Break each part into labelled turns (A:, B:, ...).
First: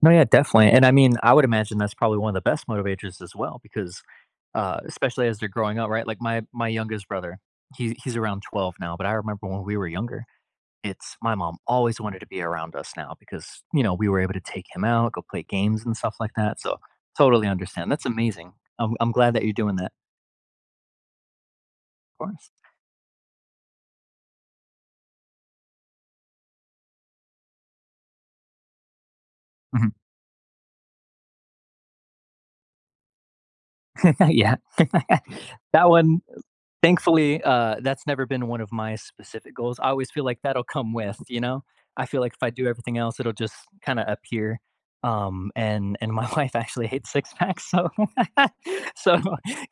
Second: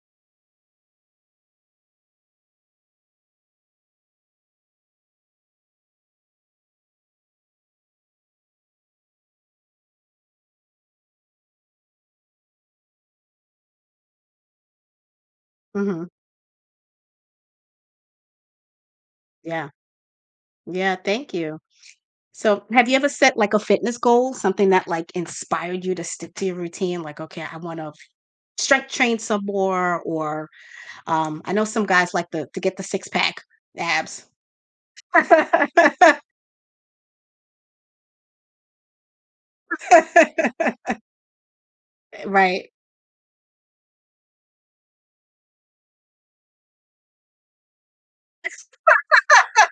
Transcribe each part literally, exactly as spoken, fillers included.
A: No, yeah, definitely, and I mean, I would imagine that's probably one of the best motivators as well, because, uh, especially as they're growing up, right, like my my youngest brother, he he's around twelve now, but I remember when we were younger, it's my mom always wanted to be around us now because, you know, we were able to take him out, go play games and
B: Mhm.
A: stuff like that, so, totally understand. That's amazing. I'm I'm glad that you're
B: Yeah.
A: doing that.
B: Yeah, thank you,
A: Course.
B: so, have you ever set, like, a fitness goal, something that, like, inspired you to stick to your routine, like, "Okay, I wanna strength train some
A: Mhm.
B: more," or, um, I know some guys like to get the six-pack abs.
A: Yeah, that one u thankfully, uh, that's never been one of my specific goals. I always feel like that'll come with, you know, I feel
B: Eh,
A: like if I do
B: right.
A: everything else, it'll just kinda appear, um, and and my wife actually hates six-packs, so so,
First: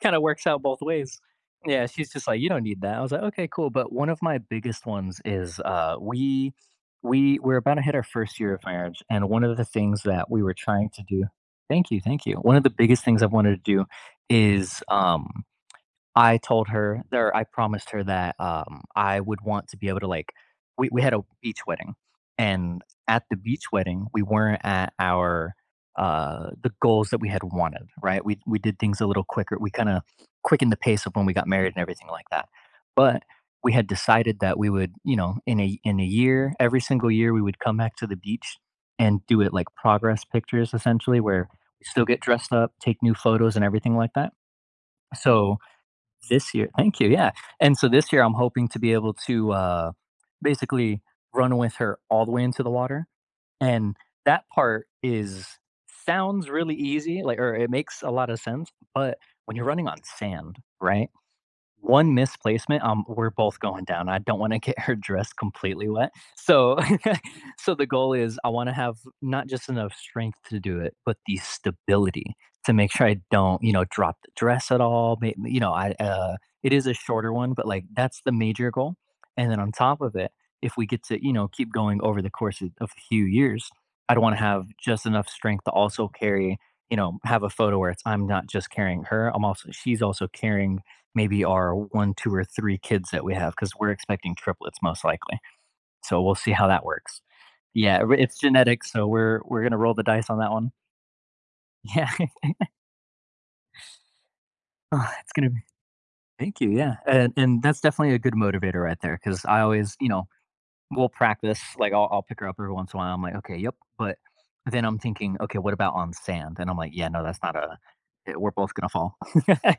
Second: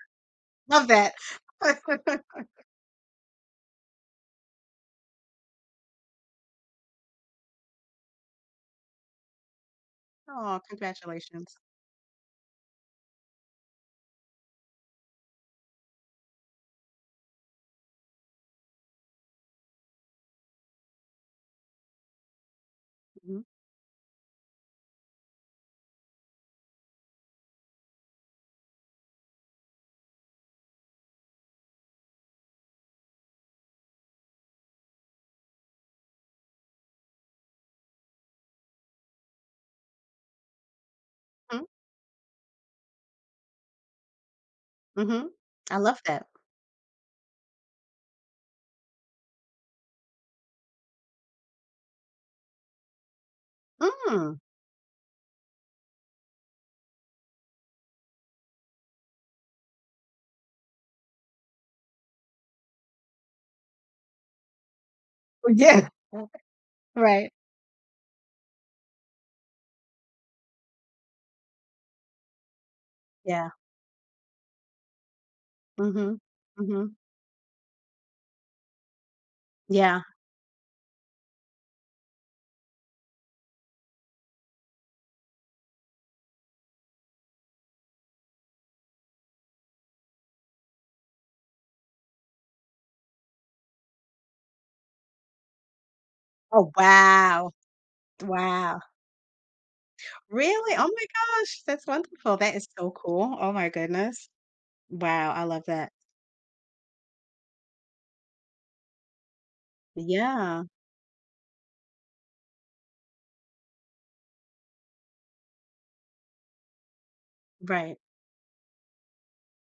A: kinda works out both
B: Love that.
A: ways. Yeah, she's just like, "You don't need that." I was like, "Okay, cool." But one of my biggest ones is, uh, we we we're about to hit our first year of marriage, and one of the things that we were
B: Aw,
A: trying to do
B: congratulations.
A: Thank you, thank you. One of the biggest things I've wanted to do is, um, I told her there, I promised her that, um, I would want to be able to, like we we had a beach wedding and at the
B: Mhm.
A: beach wedding, we weren't at our, uh, the goals that we had wanted, right, we we did things a little quicker, we kinda quickened the pace of when we got married and everything like that. But we had decided that we would, you know, in a in a year, every single year, we would come back to the beach and do it, like, progress pictures essentially where
B: Hmm?
A: we still get dressed up, take new photos, and everything like that.
B: Mhm,
A: So,
B: I love that.
A: this year Thank you, yeah, and so this year I'm hoping to be able to, uh, basically run with her all the way into the water, and
B: Mm.
A: that part is, sounds really easy, like, or it makes a lot of sense, but when you're running on sand, right, one misplacement, um, we're both going down. I don't wanna get her dress
B: Uh,
A: completely
B: yeah.
A: wet. So,
B: Right.
A: so the goal is, I wanna have not just enough strength to do it, but the stability to make sure I
B: Yeah.
A: don't, you know, drop the dress at all, may you know, I
B: Mhm,
A: uh, it is a
B: mhm.
A: shorter one, but, like, that's the major goal. And then on top
B: Yeah.
A: of it, if we get to, you know, keep going over the course of of a few years, I don't wanna have just enough strength to also carry you know, have a photo where it's I'm not just carrying her, I'm also she's also carrying maybe our one, two, or three kids that we have 'cause we're expecting triplets most likely. So, we'll see how
B: Oh
A: that works.
B: wow,
A: Yeah, we it's
B: wow.
A: genetic, so we're we're gonna roll the dice on that one.
B: Really? Oh my gosh, that's
A: Yeah.
B: wonderful. That is so cool. Oh my goodness,
A: Uh,
B: wow,
A: it's
B: I
A: gonna be
B: love that.
A: Thank you, yeah, and and that's definitely a good motivator right there 'cause I always, you know
B: Yeah.
A: we'll practice, like I'll I'll pick her up every once in a while, I'm like, "Okay, yep," but then I'm thinking, "Okay, what about on sand?" And I'm like, yeah, no, that's not a
B: Right.
A: we're both gonna fall.